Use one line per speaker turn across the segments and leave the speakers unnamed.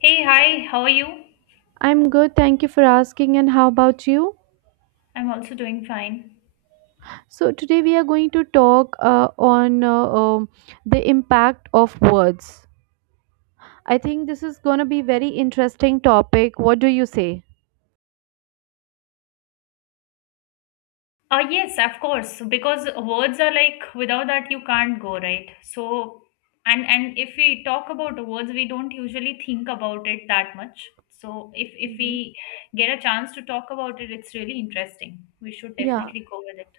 Hey, hi, how are you?
I'm good, thank you for asking. And how about you?
I'm also doing fine.
So, today we are going to talk on the impact of words. I think this is going to be very interesting topic. What do you say?
Yes, of course, because words are like without that you can't go, right? So, and if we talk about words, we don't usually think about it that much. So, if
Mhm.
we get a chance to talk about it, it's really interesting. We should
Yeah,
definitely go with it.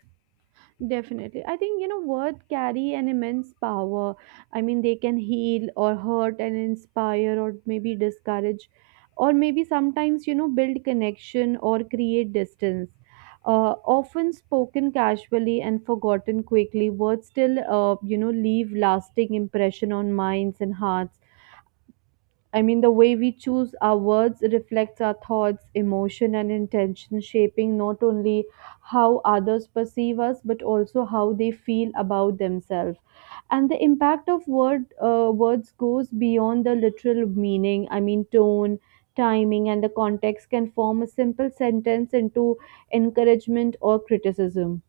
definitely. I think, you know, words carry an immense power. I mean, they can heal or hurt and inspire or maybe discourage or maybe sometimes, you know, build connection or create distance. Often spoken casually and forgotten quickly, words still, you know, leave lasting impression on minds and hearts. I mean, the way we choose our words reflects our thoughts, emotion, and intention, shaping not only how others perceive us but also how they feel about themselves. And the impact of words goes beyond the literal meaning. I mean, tone, timing, and the context can form a simple sentence into encouragement or criticism.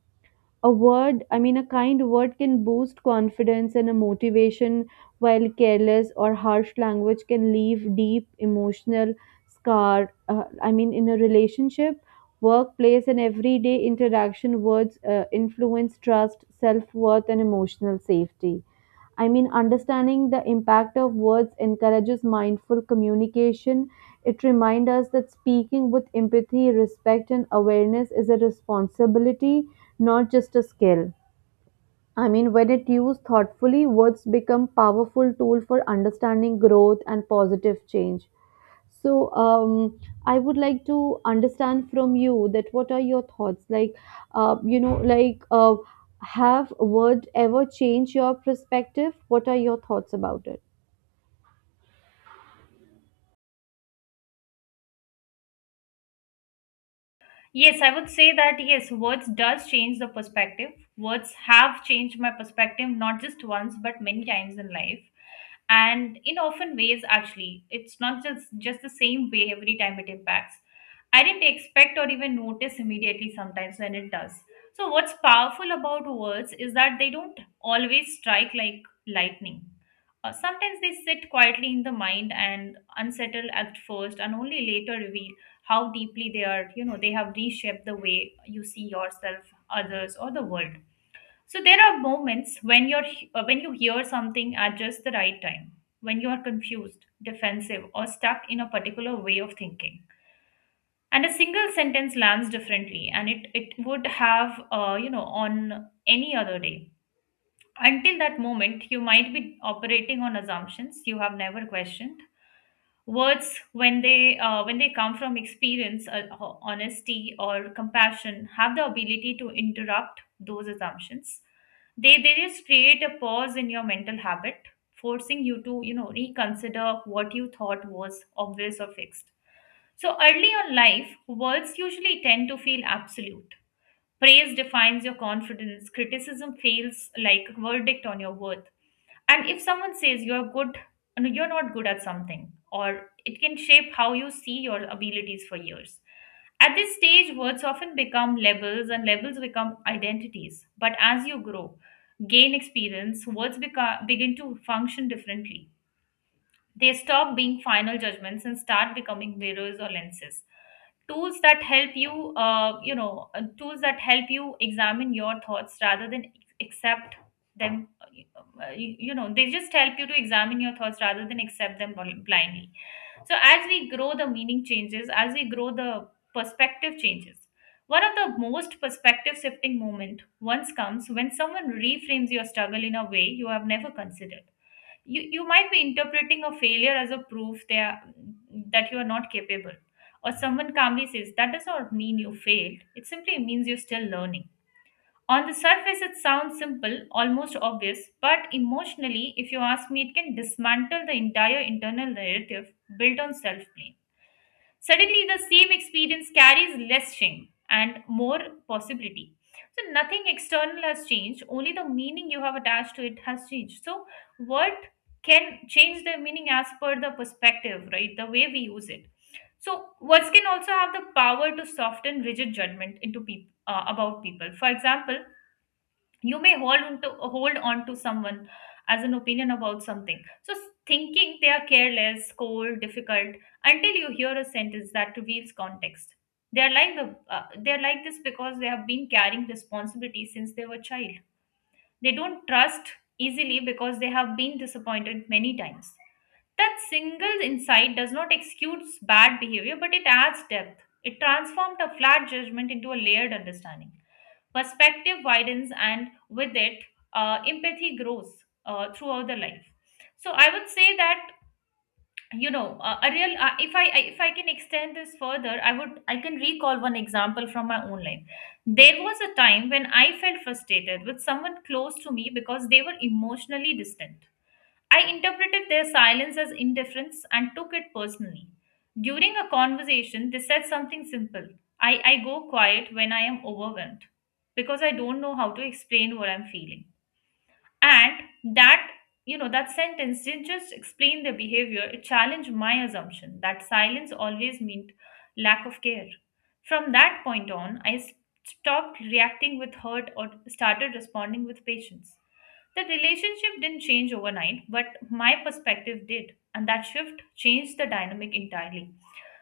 A word I mean a kind word can boost confidence and a motivation, while careless or harsh language can leave deep emotional scar. I mean in a relationship, workplace and everyday interaction, words influence trust, self-worth and emotional safety. I mean, understanding the impact of words encourages mindful communication. It reminds us that speaking with empathy, respect, and awareness is a responsibility, not just a skill. I mean, when it used thoughtfully, words become powerful tool for understanding growth and positive change. So, I would like to understand from you that what are your thoughts? Like, have word ever changed your perspective? What are your thoughts about it?
Yes, I would say that yes, words does change the perspective. Words have changed my perspective not just once but many times in life. And in often ways actually. It's not just the same way every time it impacts. I didn't expect or even notice immediately sometimes when it does. So what's powerful about words is that they don't always strike like lightning. Sometimes they sit quietly in the mind and unsettle at first and only later reveal how deeply they are, they have reshaped the way you see yourself, others, or the world. So there are moments when you're when you hear something at just the right time, when you are confused, defensive, or stuck in a particular way of thinking, and a single sentence lands differently, and it would have, on any other day. Until that moment you might be operating on assumptions you have never questioned. Words, when they come from experience, honesty, or compassion, have the ability to interrupt those assumptions. They just create a pause in your mental habit, forcing you to, reconsider what you thought was obvious or fixed. So early on life, words usually tend to feel absolute. Praise defines your confidence. Criticism feels like a verdict on your worth, and if someone says you're good, no, you're not good at something, or it can shape how you see your abilities for years. At this stage words often become labels and labels become identities, but as you grow, gain experience, words become, begin to function differently. They stop being final judgments and start becoming mirrors or lenses. Tools that help you, tools that help you examine your thoughts rather than accept them. You know, they just help you to examine your thoughts rather than accept them blindly. So as we grow, the meaning changes. As we grow, the perspective changes. One of the most perspective shifting moment once comes when someone reframes your struggle in a way you have never considered. You might be interpreting a failure as a proof that you are not capable, or someone calmly says that does not mean you failed, it simply means you're still learning. On the surface it sounds simple, almost obvious, but emotionally, if you ask me, it can dismantle the entire internal narrative built on self blame. Suddenly, the same experience carries less shame and more possibility. So, nothing external has changed, only the meaning you have attached to it has changed. So, what can change the meaning as per the perspective, right? The way we use it. So, words can also have the power to soften rigid judgment into people, about people. For example, you may hold on to someone as an opinion about something, thinking they are careless, cold, difficult, until you hear a sentence that reveals context. they are like the they are like this because they have been carrying responsibility since they were child, they don't trust easily because they have been disappointed many times. That single insight does not excuse bad behavior, but it adds depth. It transformed a flat judgment into a layered understanding. Perspective widens, and with it, empathy grows throughout the life. So I would say that, a real. If if I can extend this further, I can recall one example from my own life. There was a time when I felt frustrated with someone close to me because they were emotionally distant. I interpreted their silence as indifference and took it personally. During a conversation, they said something simple. I go quiet when I am overwhelmed because I don't know how to explain what I'm feeling. And that, that sentence didn't just explain their behavior, it challenged my assumption that silence always meant lack of care. From that point on, stopped reacting with hurt or started responding with patience. The relationship didn't change overnight, but my perspective did. And that shift changed the dynamic entirely.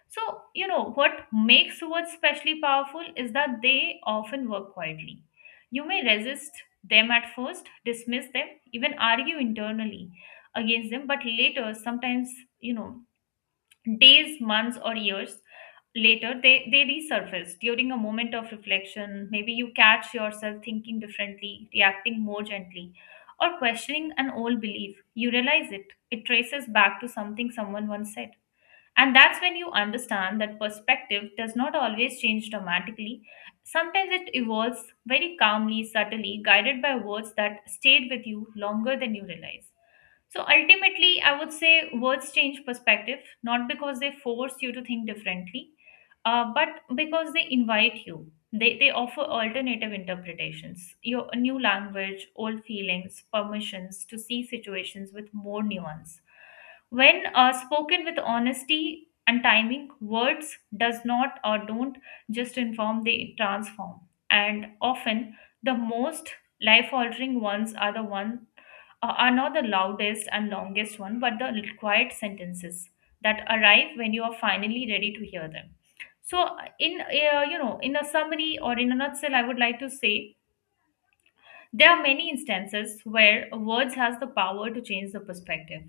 So, what makes words especially powerful is that they often work quietly. You may resist them at first, dismiss them, even argue internally against them, but later, sometimes, you know, days, months, or years later, they resurface during a moment of reflection. Maybe you catch yourself thinking differently, reacting more gently, or questioning an old belief. You realize it. It traces back to something someone once said. And that's when you understand that perspective does not always change dramatically. Sometimes it evolves very calmly, subtly, guided by words that stayed with you longer than you realize. So ultimately, I would say words change perspective, not because they force you to think differently, but because they invite you. They offer alternative interpretations, your a new language, old feelings, permissions to see situations with more nuance. When spoken with honesty and timing, words does not or don't just inform, they transform. And often the most life altering ones are the one, are not the loudest and longest one, but the quiet sentences that arrive when you are finally ready to hear them. So, in a summary or in a nutshell, I would like to say there are many instances where words has the power to change the perspective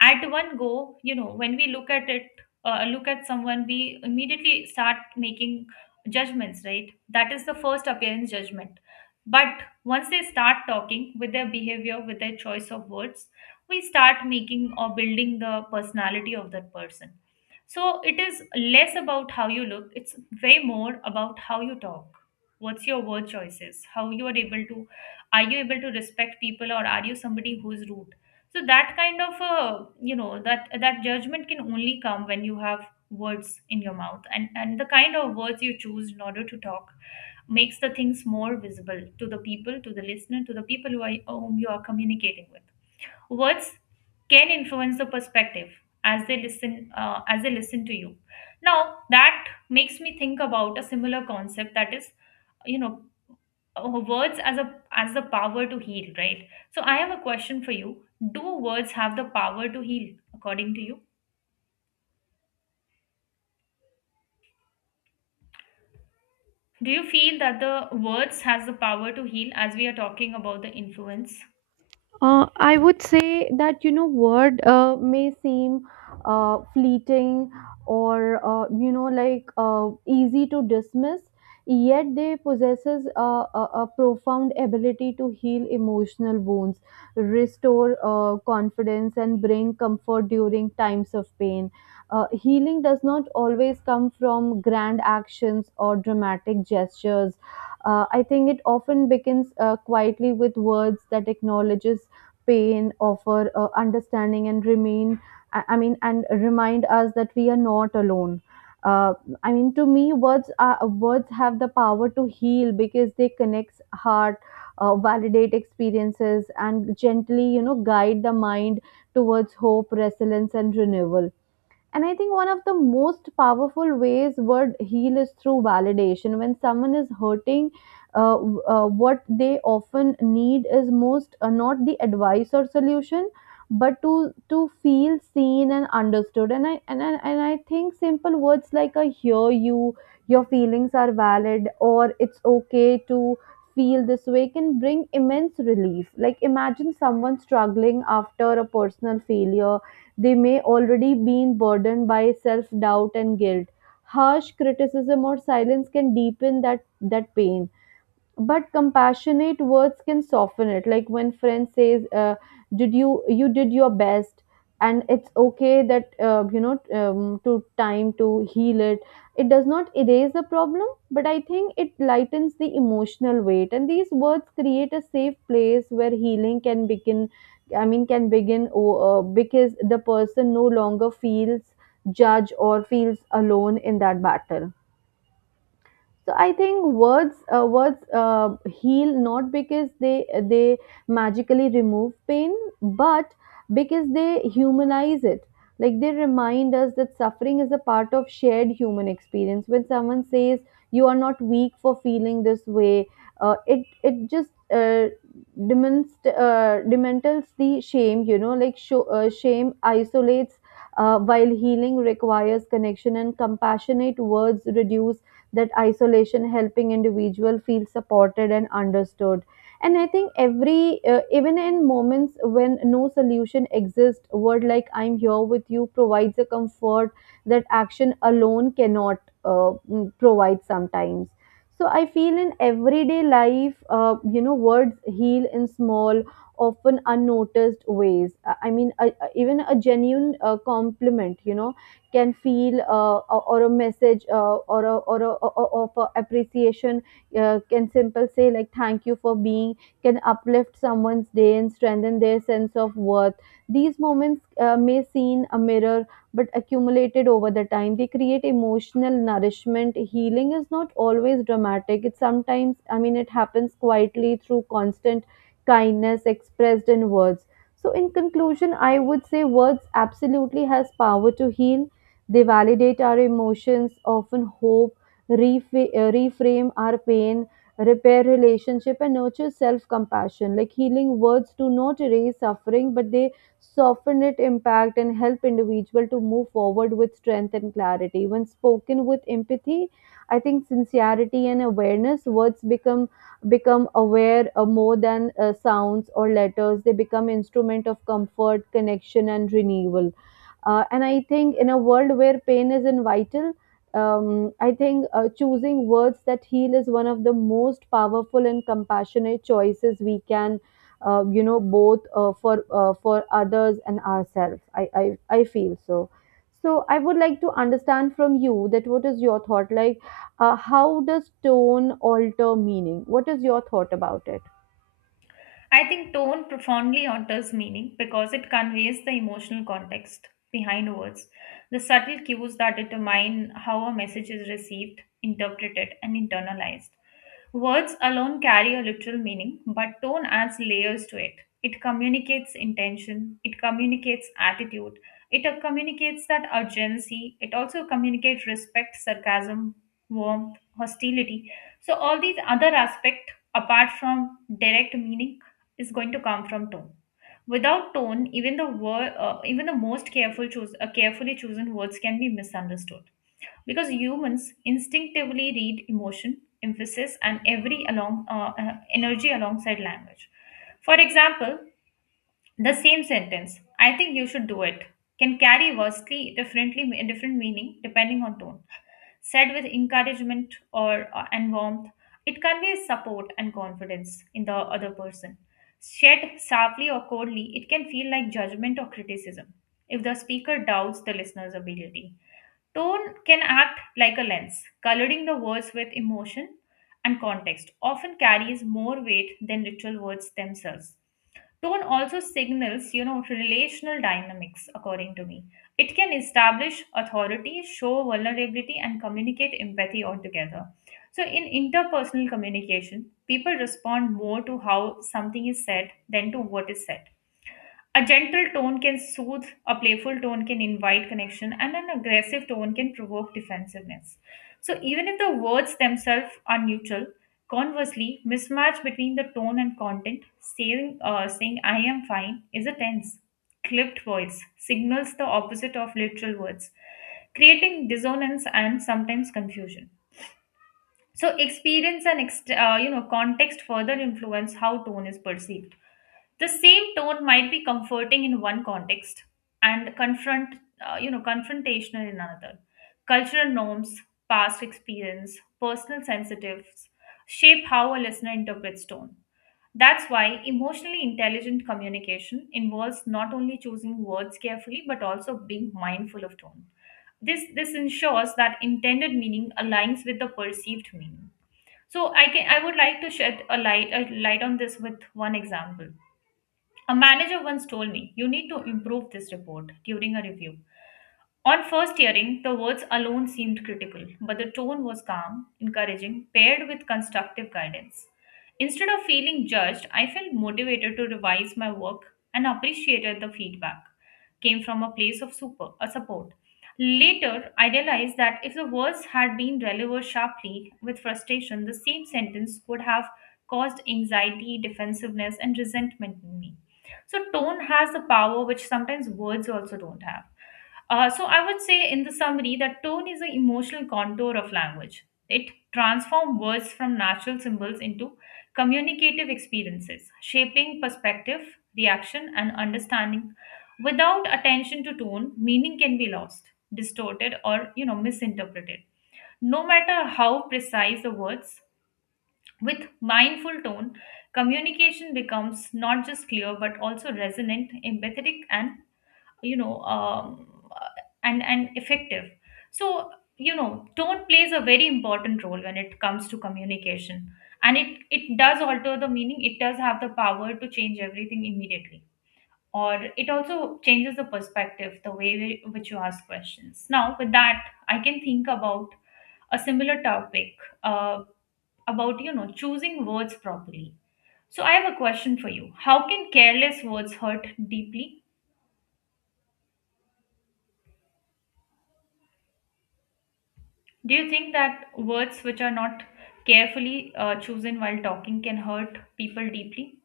at one go. When we look at it, look at someone, we immediately start making judgments, right? That is the first appearance judgment. But once they start talking with their behavior, with their choice of words, we start making or building the personality of that person. So it is less about how you look, it's way more about how you talk. What's your word choices, how you are able to, are you able to respect people, or are you somebody who's rude? So that kind of, that judgment can only come when you have words in your mouth, and the kind of words you choose in order to talk makes the things more visible to the people, to the listener, to the people who are, whom you are communicating with. Words can influence the perspective as they listen, as they listen to you. Now that makes me think about a similar concept, that is, you know words as a, as the power to heal, right? So I have a question for you. Do words have the power to heal, according to you? Do you feel that the words has the power to heal, as we are talking about the influence?
I would say that you know word may seem fleeting or easy to dismiss, yet they possesses a profound ability to heal emotional wounds, restore confidence, and bring comfort during times of pain. Healing does not always come from grand actions or dramatic gestures. I think it often begins quietly with words that acknowledges pain, offer understanding, and remain. And remind us that we are not alone. Uh, I mean, to me, words have the power to heal because they connect heart, validate experiences, and gently, you know, guide the mind towards hope, resilience, and renewal. And I think one of the most powerful ways word heal is through validation. When someone is hurting, what they often need is most not the advice or solution, but to feel seen and understood. And I think simple words like "I hear you," "Your feelings are valid," or "It's okay to" feel this way can bring immense relief. Like imagine someone struggling after a personal failure, they may already be burdened by self doubt and guilt. Harsh criticism or silence can deepen that pain, but compassionate words can soften it. Like when friend says, did you did your best and it's okay that, you know, to time to heal it. It does not erase the problem, but I think it lightens the emotional weight, and these words create a safe place where healing can begin. Because the person no longer feels judged or feels alone in that battle. So I think words heal not because they magically remove pain, but because they humanize it. Like they remind us that suffering is a part of shared human experience. When someone says, "You are not weak for feeling this way," it just uh, demantles the shame. You know, like shame isolates, while healing requires connection, and compassionate words reduce that isolation, helping individual feel supported and understood. And I think every even in moments when no solution exists, word like "I'm here with you" provides a comfort that action alone cannot, provide sometimes. So I feel in everyday life, you know, words heal in small, often unnoticed ways. Even a genuine compliment, you know, can feel or a message or a, or a, or or for appreciation, can simple say like "thank you for being" can uplift someone's day and strengthen their sense of worth. These moments may seem a mirror, but accumulated over the time they create emotional nourishment. Healing is not always dramatic; it sometimes, I mean, it happens quietly through constant kindness expressed in words. So in conclusion, I would say words absolutely has power to heal. They validate our emotions, often hope, reframe our pain, repair relationship, and nurture self compassion. Like healing words do not erase suffering, but they soften its impact and help individual to move forward with strength and clarity. When spoken with empathy, I think sincerity and awareness, words become become aware more than sounds or letters. They become instrument of comfort, connection, and renewal. And I think in a world where pain is vital, I think choosing words that heal is one of the most powerful and compassionate choices we can, you know, both for for others and ourselves. I feel so. So I would like to understand from you that what is your thought like? How does tone alter meaning? What is your thought about it?
I think tone profoundly alters meaning because it conveys the emotional context behind words, the subtle cues that determine how a message is received, interpreted, and internalized. Words alone carry a literal meaning, but tone adds layers to it. It communicates intention, it communicates attitude, it communicates that urgency, it also communicates respect, sarcasm, warmth, hostility. So, all these other aspects, apart from direct meaning, is going to come from tone. Without tone, even the even the most carefully chosen words can be misunderstood because humans instinctively read emotion, emphasis, and every along energy alongside language. For example, the same sentence, "I think you should do it," can carry vastly differently different meaning depending on tone. Said with encouragement, or and warmth, it conveys support and confidence in the other person. Said sharply or coldly, it can feel like judgment or criticism if the speaker doubts the listener's ability. Tone can act like a lens, coloring the words with emotion, and context, often carries more weight than literal words themselves. Tone also signals, relational dynamics, according to me. It can establish authority, show vulnerability, and communicate empathy altogether. So, in interpersonal communication, people respond more to how something is said than to what is said. A gentle tone can soothe, a playful tone can invite connection, and an aggressive tone can provoke defensiveness. So, even if the words themselves are neutral, conversely, mismatch between the tone and content, saying, saying I am fine is a tense, clipped voice, signals the opposite of literal words, creating dissonance and sometimes confusion. So, experience and context further influence how tone is perceived. The same tone might be comforting in one context and confrontational in another. Cultural norms, past experience, personal sensitives shape how a listener interprets tone. That's why emotionally intelligent communication involves not only choosing words carefully but also being mindful of tone. This ensures that intended meaning aligns with the perceived meaning. So I would like to shed a light on this with one example. A manager once told me, You need to improve this report during a review. On first hearing, the words alone seemed critical, but the tone was calm, encouraging, paired with constructive guidance. Instead of feeling judged, I felt motivated to revise my work and appreciated the feedback. Came from a place of super a support. Later, I realized that if the words had been delivered sharply with frustration, the same sentence could have caused anxiety, defensiveness, and resentment in me. So, tone has the power which sometimes words also don't have. So I would say in the summary that tone is an emotional contour of language. It transforms words from natural symbols into communicative experiences, shaping perspective, reaction, and understanding. Without attention to tone, meaning can be lost, distorted, or misinterpreted. No matter how precise the words, with mindful tone, communication becomes not just clear but also resonant, empathetic, and you know um, and effective. So, tone plays a very important role when it comes to communication, and it does alter the meaning. It does have the power to change everything immediately, or it also changes the perspective, the way in which you ask questions. Now with that, I can think about a similar topic, uh, about choosing words properly. So I have a question for you. How can careless words hurt deeply? Do you think that words which are not carefully chosen while talking can hurt people deeply?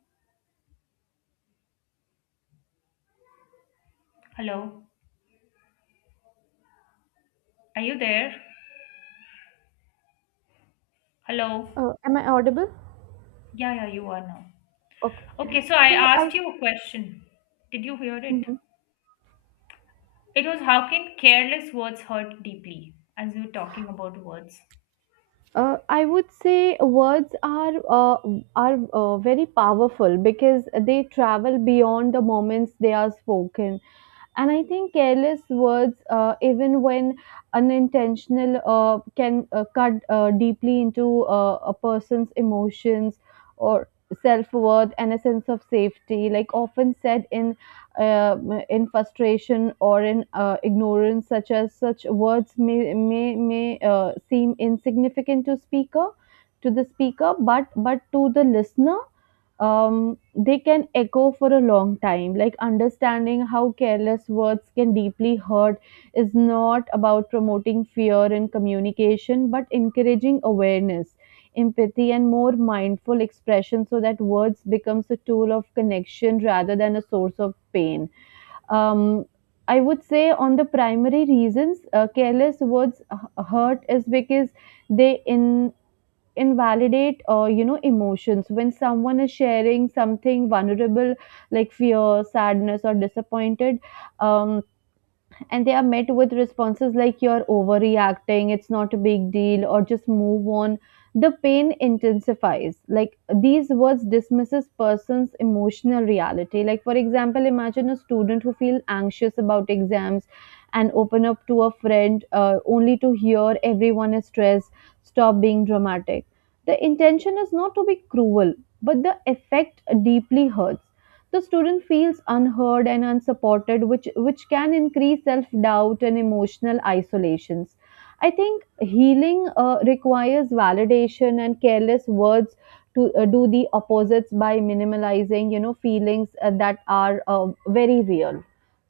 Hello, are you there? Hello,
Am I audible?
yeah, yeah, you are now.
Okay.
Okay, so I
So I.
asked you a question. Did you hear it?
Hmm.
It was how can careless words hurt deeply, as we were talking about words?
I would say words are very powerful because they travel beyond the moments they are spoken. And I think careless words, even when unintentional, can cut deeply into a person's emotions or self-worth and a sense of safety. Like often said uh, in frustration or in ignorance, such as such words may seem insignificant to speaker, to the speaker but to the listener, they can echo for a long time. Like understanding how careless words can deeply hurt is not about promoting fear in communication, but encouraging awareness, empathy, and more mindful expression so that words becomes a tool of connection rather than a source of pain. Um, I would say on the primary reasons careless words hurt is because they in invalidate, you know, emotions. When someone is sharing something vulnerable, like fear, sadness or disappointed, um, and they are met with responses like "you're overreacting, it's not a big deal, or just move on," the pain intensifies. Like these words dismisses person's emotional reality. Like for example, imagine a student who feels anxious about exams and open up to a friend, only to hear "everyone is stressed, stop being dramatic." The intention is not to be cruel, but the effect deeply hurts. The student feels unheard and unsupported, which can increase self doubt and emotional isolations. I think healing requires validation, and careless words to do the opposites by minimalizing, you know, feelings that are very real.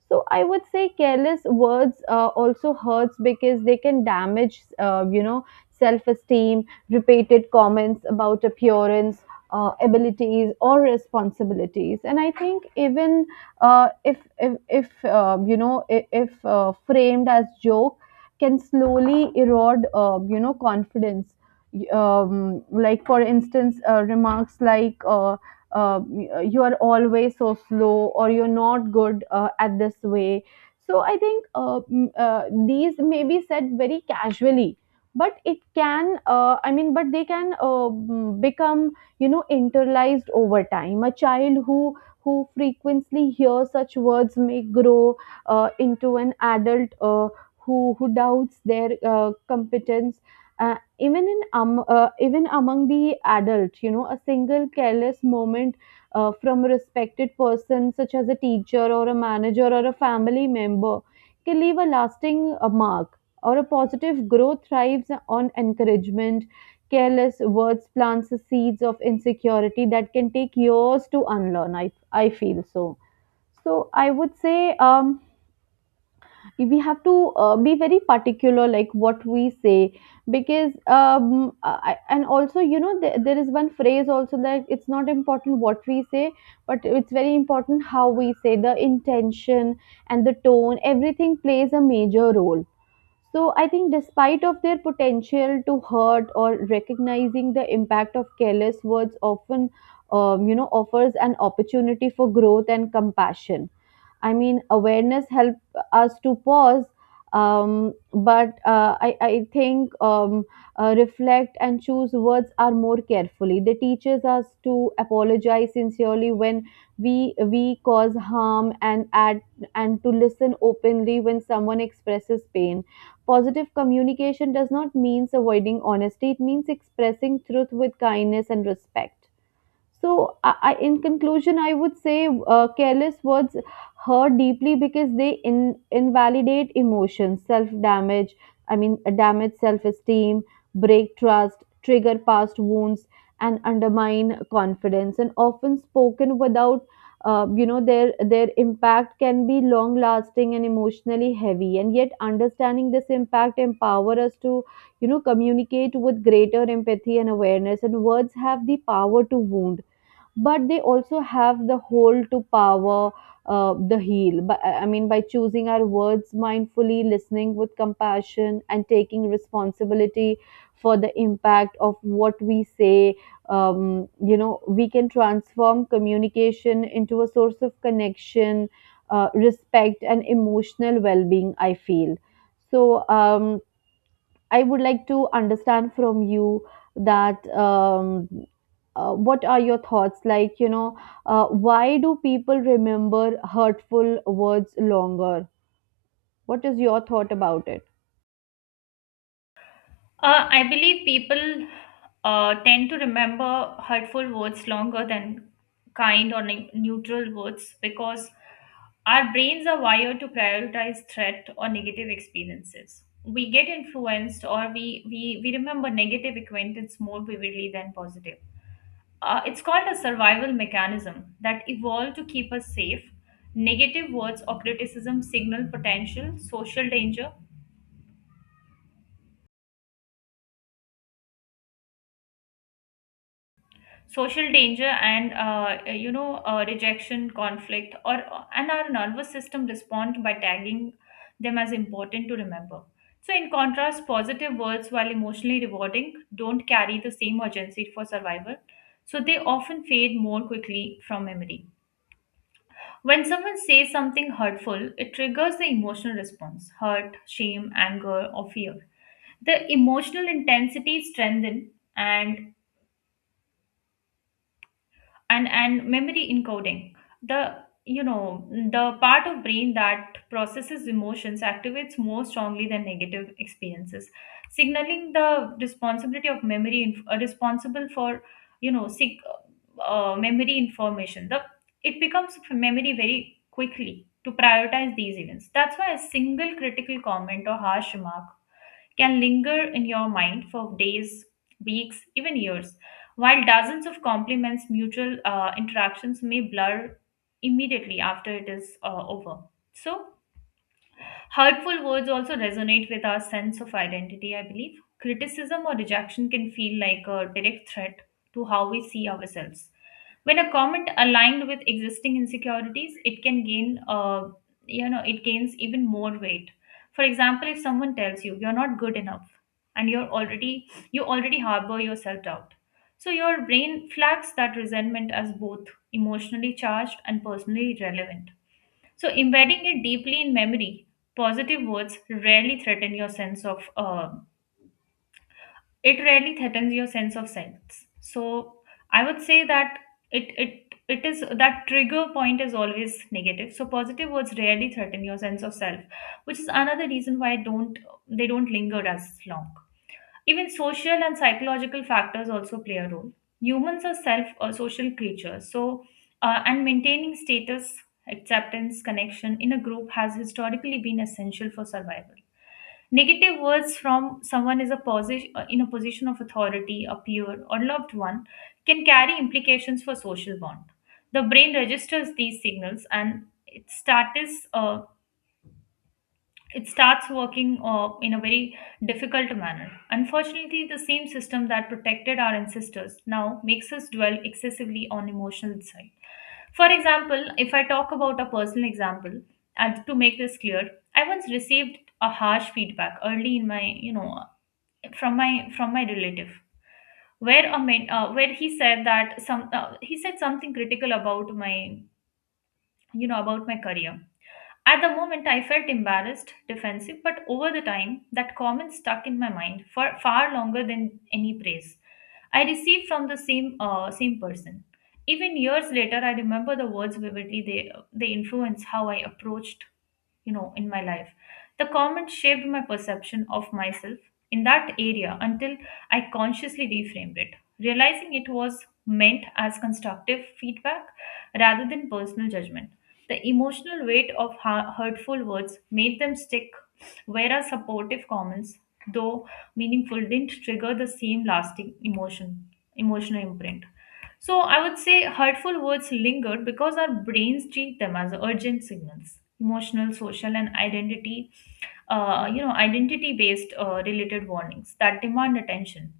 So I would say careless words also hurts because they can damage, you know, self esteem. Repeated comments about appearance, abilities or responsibilities, and I think even, if you know if framed as joke, can slowly erode, you know, confidence. Like for instance, remarks like, uh, "you are always so slow" or "you're not good at this way," so I think, these may be said very casually, but it can, I mean, but they can become, you know, internalized over time. A child who frequently hears such words may grow into an adult who doubts their competence. Even in, even among the adult, you know, a single careless moment, from a respected person such as a teacher or a manager or a family member, can leave a lasting mark, or a positive growth thrives on encouragement. Careless words plants the seeds of insecurity that can take years to unlearn, I feel so. So I would say, um we have to, be very particular like what we say, because, um, and also you know there is one phrase also that it's not important what we say, but it's very important how we say, the intention and the tone, everything plays a major role. So I think despite of their potential to hurt or recognizing the impact of careless words often, you know, offers an opportunity for growth and compassion. I mean, awareness help us to pause, I think, reflect and choose words are more carefully. They teaches us to apologize sincerely when we cause harm and add and to listen openly when someone expresses pain. Positive communication does not mean avoiding honesty; it means expressing truth with kindness and respect. So, in conclusion, I would say careless words hurt deeply because they invalidate emotions, self damage, I mean, damage self esteem, break trust, trigger past wounds, and undermine confidence. And often spoken without, you know, their impact can be long lasting and emotionally heavy, and yet understanding this impact empower us to, you know, communicate with greater empathy and awareness. And words have the power to wound, but they also have the hold to power, the heal. But, I mean, by choosing our words mindfully, listening with compassion, and taking responsibility for the impact of what we say, you know, we can transform communication into a source of connection, respect, and emotional well-being. I feel so. I would like to understand from you that, what are your thoughts? Like, you know, why do people remember hurtful words longer? What is your thought about it?
I believe people tend to remember hurtful words longer than kind or neutral words because our brains are wired to prioritize threat or negative experiences. We get influenced, or we remember negative acquaintance more vividly than positive. It's called a survival mechanism that evolved to keep us safe. Negative words or criticism signal potential social danger, and rejection, conflict, or and our nervous system respond by tagging them as important to remember. So in contrast, positive words, while emotionally rewarding, don't carry the same urgency for survival, so they often fade more quickly from memory. When someone says something hurtful, it triggers the emotional response: hurt, shame, anger, or fear. The emotional intensity strengthens and and memory encoding. The you know the part of brain that processes emotions activates more strongly than negative experiences, signaling the responsibility of memory responsible for memory information. The it becomes memory very quickly to prioritize these events. That's why a single critical comment or harsh remark can linger in your mind for days, weeks, even years, while dozens of compliments, mutual interactions may blur immediately after it is over. So, hurtful words also resonate with our sense of identity, I believe. Criticism or rejection can feel like a direct threat to how we see ourselves. When a comment aligned with existing insecurities, it can gain, it gains even more weight. For example, if someone tells you you're not good enough, and you already harbor your self doubt, so your brain flags that resentment as both emotionally charged and personally relevant, so embedding it deeply in memory. Positive words rarely threaten your sense of it rarely threatens your sense of sense. So, I would say that it it it is that trigger point is always negative. So, positive words rarely threaten your sense of self, which is another reason why don't they don't linger as long. Even social and psychological factors also play a role. Humans are self or social creatures, so and maintaining status, acceptance, connection in a group has historically been essential for survival. Negative words from someone is a position of authority, a peer, or loved one can carry implications for social bond. The brain registers these signals, and it starts working in a very difficult manner. Unfortunately, the same system that protected our ancestors now makes us dwell excessively on emotional side. For example, if I talk about a personal example, and to make this clear, I once received a harsh feedback early in my, from my relative, where a men, where he said that some he said something critical about my, about my career. At the moment, I felt embarrassed, defensive, but over the time, that comment stuck in my mind for far longer than any praise I received from the same same person. Even years later, I remember the words vividly. They influenced how I approached, in my life. The comment shaped my perception of myself in that area until I consciously reframed it, realizing it was meant as constructive feedback rather than personal judgment. The emotional weight of hurtful words made them stick, whereas supportive comments, though meaningful, didn't trigger the same lasting emotional imprint. So I would say hurtful words linger because our brains treat them as urgent signals. Emotional, social, and identity-based related warnings that demand attention.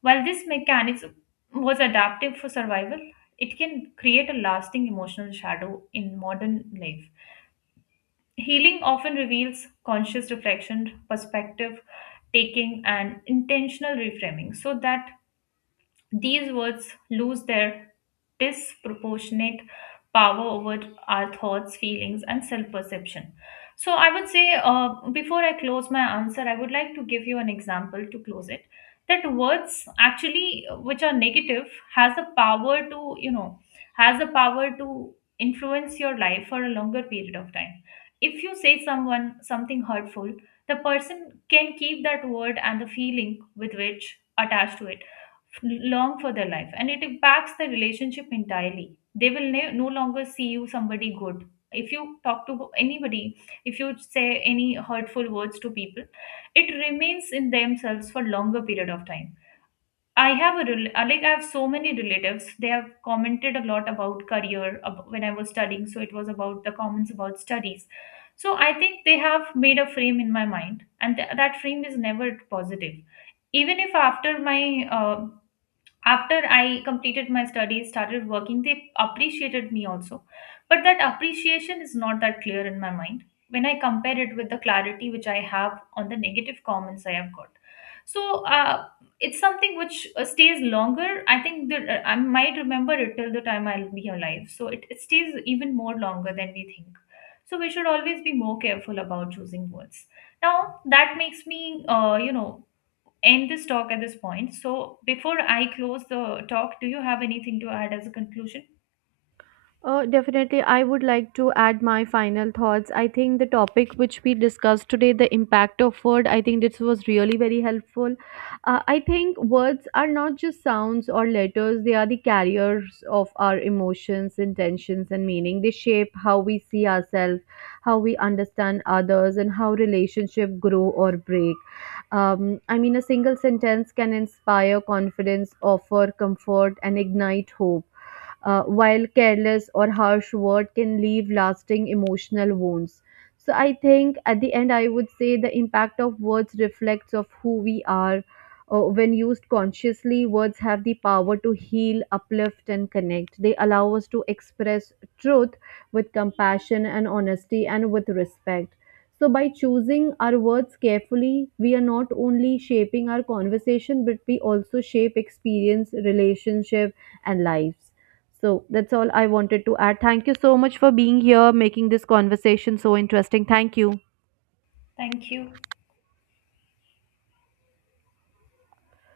While this mechanics was adaptive for survival, it can create a lasting emotional shadow in modern life. Healing often reveals conscious reflection, perspective taking, and intentional reframing, so that these words lose their disproportionate power over our thoughts, feelings, and self perception. So, I would say before I close my answer, I would like to give you an example to close it, that words actually which are negative has the power to you know has the power to influence your life for a longer period of time. If you say someone something hurtful, the person can keep that word and the feeling with which attached to it long for their life, and it impacts the relationship entirely. They will no longer see you somebody good. If you talk to anybody, if you say any hurtful words to people, it remains in themselves for longer period of time. I have a like I have so many relatives. They have commented a lot about career when I was studying, so it was about the comments about studies. So I think they have made a frame in my mind, and that frame is never positive. Even if after my uh, after I completed my studies, started working, they appreciated me also, but that appreciation is not that clear in my mind when I compare it with the clarity which I have on the negative comments I have got. So it's something which stays longer. I think that I might remember it till the time I'll be alive, so it stays even more longer than we think. So we should always be more careful about choosing words. Now that makes me end this talk at this point. So before I close the talk, do you have anything to add as a conclusion?
Definitely, I would like to add my final thoughts. I think the topic which we discussed today, the impact of word, I think this was really very helpful. I think words are not just sounds or letters, they are the carriers of our emotions, intentions, and meaning. They shape how we see ourselves, how we understand others, and how relationships grow or break. I mean, a single sentence can inspire confidence, offer comfort, and ignite hope, while careless or harsh word can leave lasting emotional wounds. So I think at the end I would say the impact of words reflects of who we are. When used consciously, words have the power to heal, uplift and connect. They allow us to express truth with compassion and honesty and with respect. So by choosing our words carefully, we are not only shaping our conversation but we also shape experience, relationship, and lives. So that's all I wanted to add. Thank you so much for being here, making this conversation so interesting. Thank you.
Thank you.